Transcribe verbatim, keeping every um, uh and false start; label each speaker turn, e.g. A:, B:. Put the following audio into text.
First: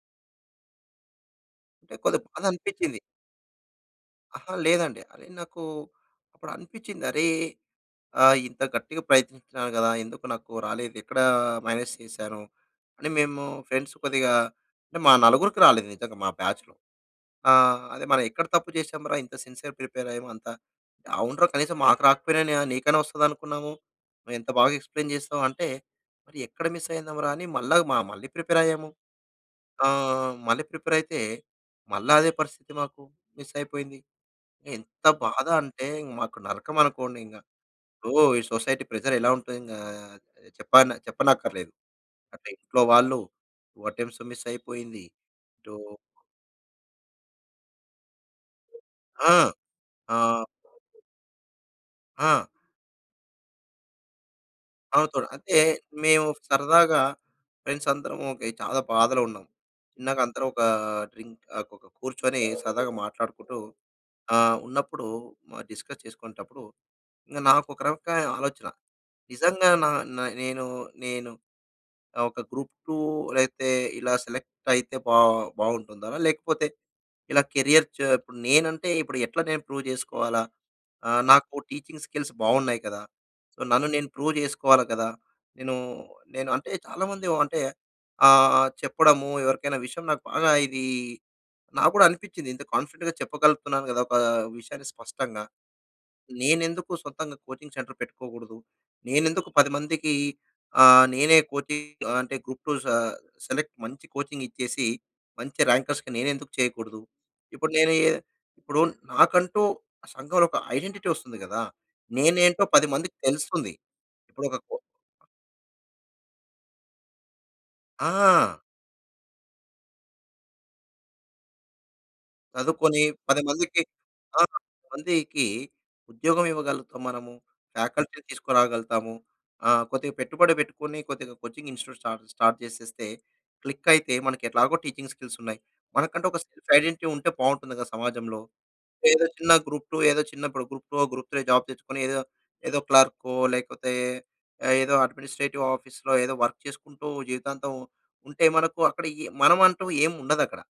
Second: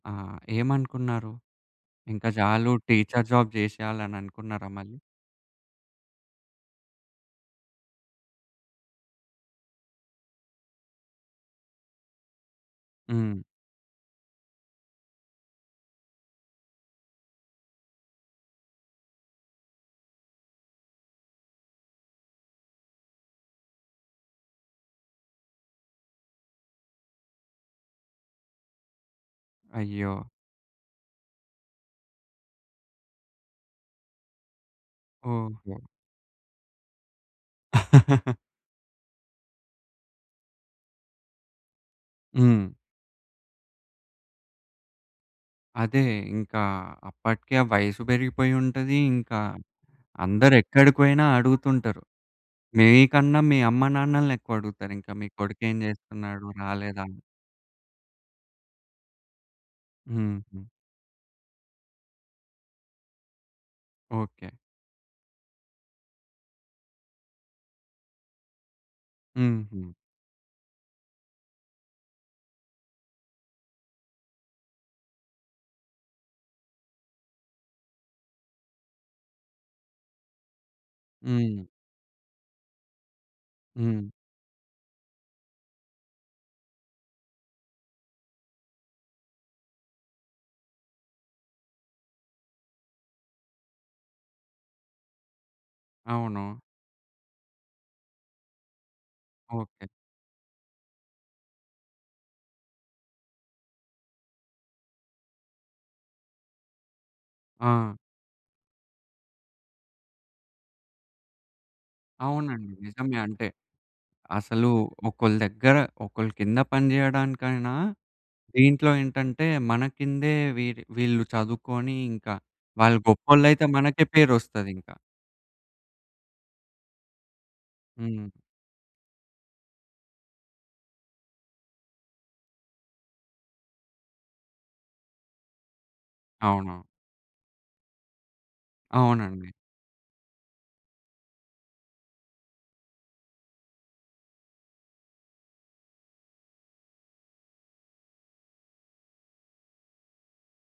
A: ఆ! ఏమనుకున్నారు?
B: అంటే కొద్దిగా
A: ఇంకా
B: బాధ
A: చాలు
B: అనిపించింది.
A: టీచర్ జాబ్ చేసేయాలని
B: అహా!
A: అనుకున్నారా మళ్ళీ?
B: లేదండి. నాకు అప్పుడనిపించింది. అరే! ఆహ్, ఇంత గట్టిగా ప్రయత్నించినాను కదా! ఎందుకు నాకు రాలేదు? ఎక్కడ మైనస్ చేసాను అని.
A: హ్మ్.
B: మేము ఫ్రెండ్స్ కొద్దిగా అంటే మా నలుగురికి రాలేదు నిజంగా మా బాచ్‌లో. ఆహ్, అదే మనం ఎక్కడ తప్పు చేసాం రా? ఇంత సిన్సియర్‌ ప్రిపేర్ అయ్యాము అంతా. "అవునురా కనీసం మాకు రాకపోయినా నీకైనా వస్తదనుకున్నాము. నువ్వెంత బాగా ఎక్స్‌ప్లైన్‌ చేసావు" అంటే, మరి ఎక్కడ మిస్ అయిందంరా అని మళ్ళా మా మళ్ళీ ప్రిపేర్ అయ్యాము.
A: అయ్యో!
B: ఆహ్, మళ్ళి ప్రిపేర్ అయితే, మళ్ళా అదే పరిస్థితి మాకు. మిస్ అయిపోయింది. ఎంత బాధ
A: ఓహో!
B: అంటే మాకు నరకమనుకోండి ఇంకా. ఇప్పుడు ఈ సొసైటీ ప్రెజర్ ఎలా ఉంటుంది. ఆహ్, చెప్పన్ చెప్పనక్కర్లేదు. అటు
A: హ్మ్.
B: ఇంట్లో వాళ్ళు, వాటెంస్ మిస్ అయిపోయింది. ఇటు
A: అదే! ఇంకా అప్పటికే ఆ వయసు పెరిగిపోయుంటది.
B: ఆ!
A: ఇంకా
B: ఆహ్
A: అందరూ ఎక్కడికి పోయినా అడుగుతుంటారు.
B: ఆ!
A: మీకన్నా మీ అమ్మ నాన్నలని ఎక్కువడుగుతారు ఇంకా.
B: అవుతారు.
A: మీ
B: అంటే
A: కొడుకు ఏం
B: మేము
A: చేస్తున్నాడు?
B: సరదాగా
A: రాలేదా?
B: ఫ్రెండ్స్ అందరము ఓకే, చాలా బాధలో ఉన్నాం. ఇందాక అందరూ ఒక
A: హుహు.
B: డ్రింక్ ఆహ్, ఒక కూర్చొని సరదాగా మాట్లాడుకుంటూ
A: ఓకే.
B: ఆహ్, ఉన్నప్పుడు మ డిస్కస్ చేసుకునేటప్పుడు. ఇంగ నాకు ఒక రకమైన ఆలోచన. నిజంగా నా
A: హుహు.
B: న నేను, నేను ఒక గ్రూప్-2 లేతే ఇలా సెలెక్ట్ అయితే బా బాగుంటుందా? లేకపోతే ఇలా కేరియర్ చ ఇప్పుడు నేనంటే ఇప్పుడు ఎట్లా నేను ప్రూవ్ చేసుకోవాలా? ఆహ్, నాకు
A: హ్మ్.
B: టీచింగ్ స్కిల్స్ బాగున్నాయి కదా! సో, నన్ను నేను
A: హ్మ్.
B: ప్రూవ్ చేసుకోవాలి కదా! నేను, నేను అంటే చాలా మంది అంటే ఆహ్, చెప్పడము ఎవరికైనా విషయం నాకు బాగా ఇది నాకు కూడా అనిపించింది ఇంత కాన్ఫిడెంట్‌గా చెప్పగలుగుతున్నాను కదా! ఒక విషయాన్ని స్పష్టంగా.
A: అవును.
B: నేనెందుకు సొంతంగా కోచింగ్ సెంటర్ పెట్టుకోకూడదు. నేనెందుకు పది
A: ఓకే.
B: మందికి ఆహ్, నేనే కోచింగ్ అంటే గ్రూప్-2 స సెలెక్ట్ మంచి కోచింగ్ ఇచ్చేసి, మంచి ర్యాంకర్స్‌కి నేను ఎందుకు చేయకూడదు? ఇప్పుడు నేను
A: ఆ!
B: ఇప్పుడు నాకంటూ సంఘంలో ఒక ఐడెంటిటీ వస్తుంది కదా! నేనేంటో
A: అవునండి.
B: పది
A: నిజమే.
B: మందికి
A: అంటే
B: తెలుస్తుంది. ఇప్పుడు ఒక
A: అసలు
B: కో
A: ఒకళ్ళ దగ్గర ఒకళ్ళ కింద పనిచేయడానికైనా
B: ఆ!
A: దీంట్లో ఏంటంటే, మన కిందే వీ వీళ్ళు చదువుకొని ఇంకా వాళ్ళు
B: చదువుకుని పది
A: గొప్పోళ్ళైతే
B: మందికి
A: మనకే
B: ఆ!
A: పేరొస్తది
B: పది
A: ఇంకా.
B: మందికి ఉద్యోగం ఇవ్వగలుగుతాం మనము. ఫ్యాకల్టీ
A: హ్మ్.
B: తీసుకురాగలుగుతాము. ఆహ్, కొద్దిగా పెట్టుబడి పెట్టుకొని, కొద్దిగా కోచింగ్ ఇన్స్‌టిట్యూట్ స్టా స్టార్ట్ చేసేస్తే, క్లిక్ అయితే మనకి ఎట్లాగో టీచింగ్ స్కిల్స్ ఉన్నాయి. మనకంటూ ఒక సెల్ఫ్
A: అవును.
B: ఐడెంటిటీ ఉంటే బాగుంటుంది కదా సమాజంలో. ఏదో
A: అవునండి.
B: చిన్న గ్రూప్-2 ఏదో చిన్న ఇప్పుడు గ్రూప్-2, గ్రూప్-3 జాబ్ తెచ్చుకొని, ఏదో ఏదో క్లర్కో లేకపోతే ఏదో అడ్మినిస్ట్రేటివ్ ఆఫీస్‌లో ఏదో వర్క్ చేసుకుంటూ జీవితాంతం ఉంటే, మనకు అక్కడ ఈ మనం అంటూ ఏం ఉండదక్కడ.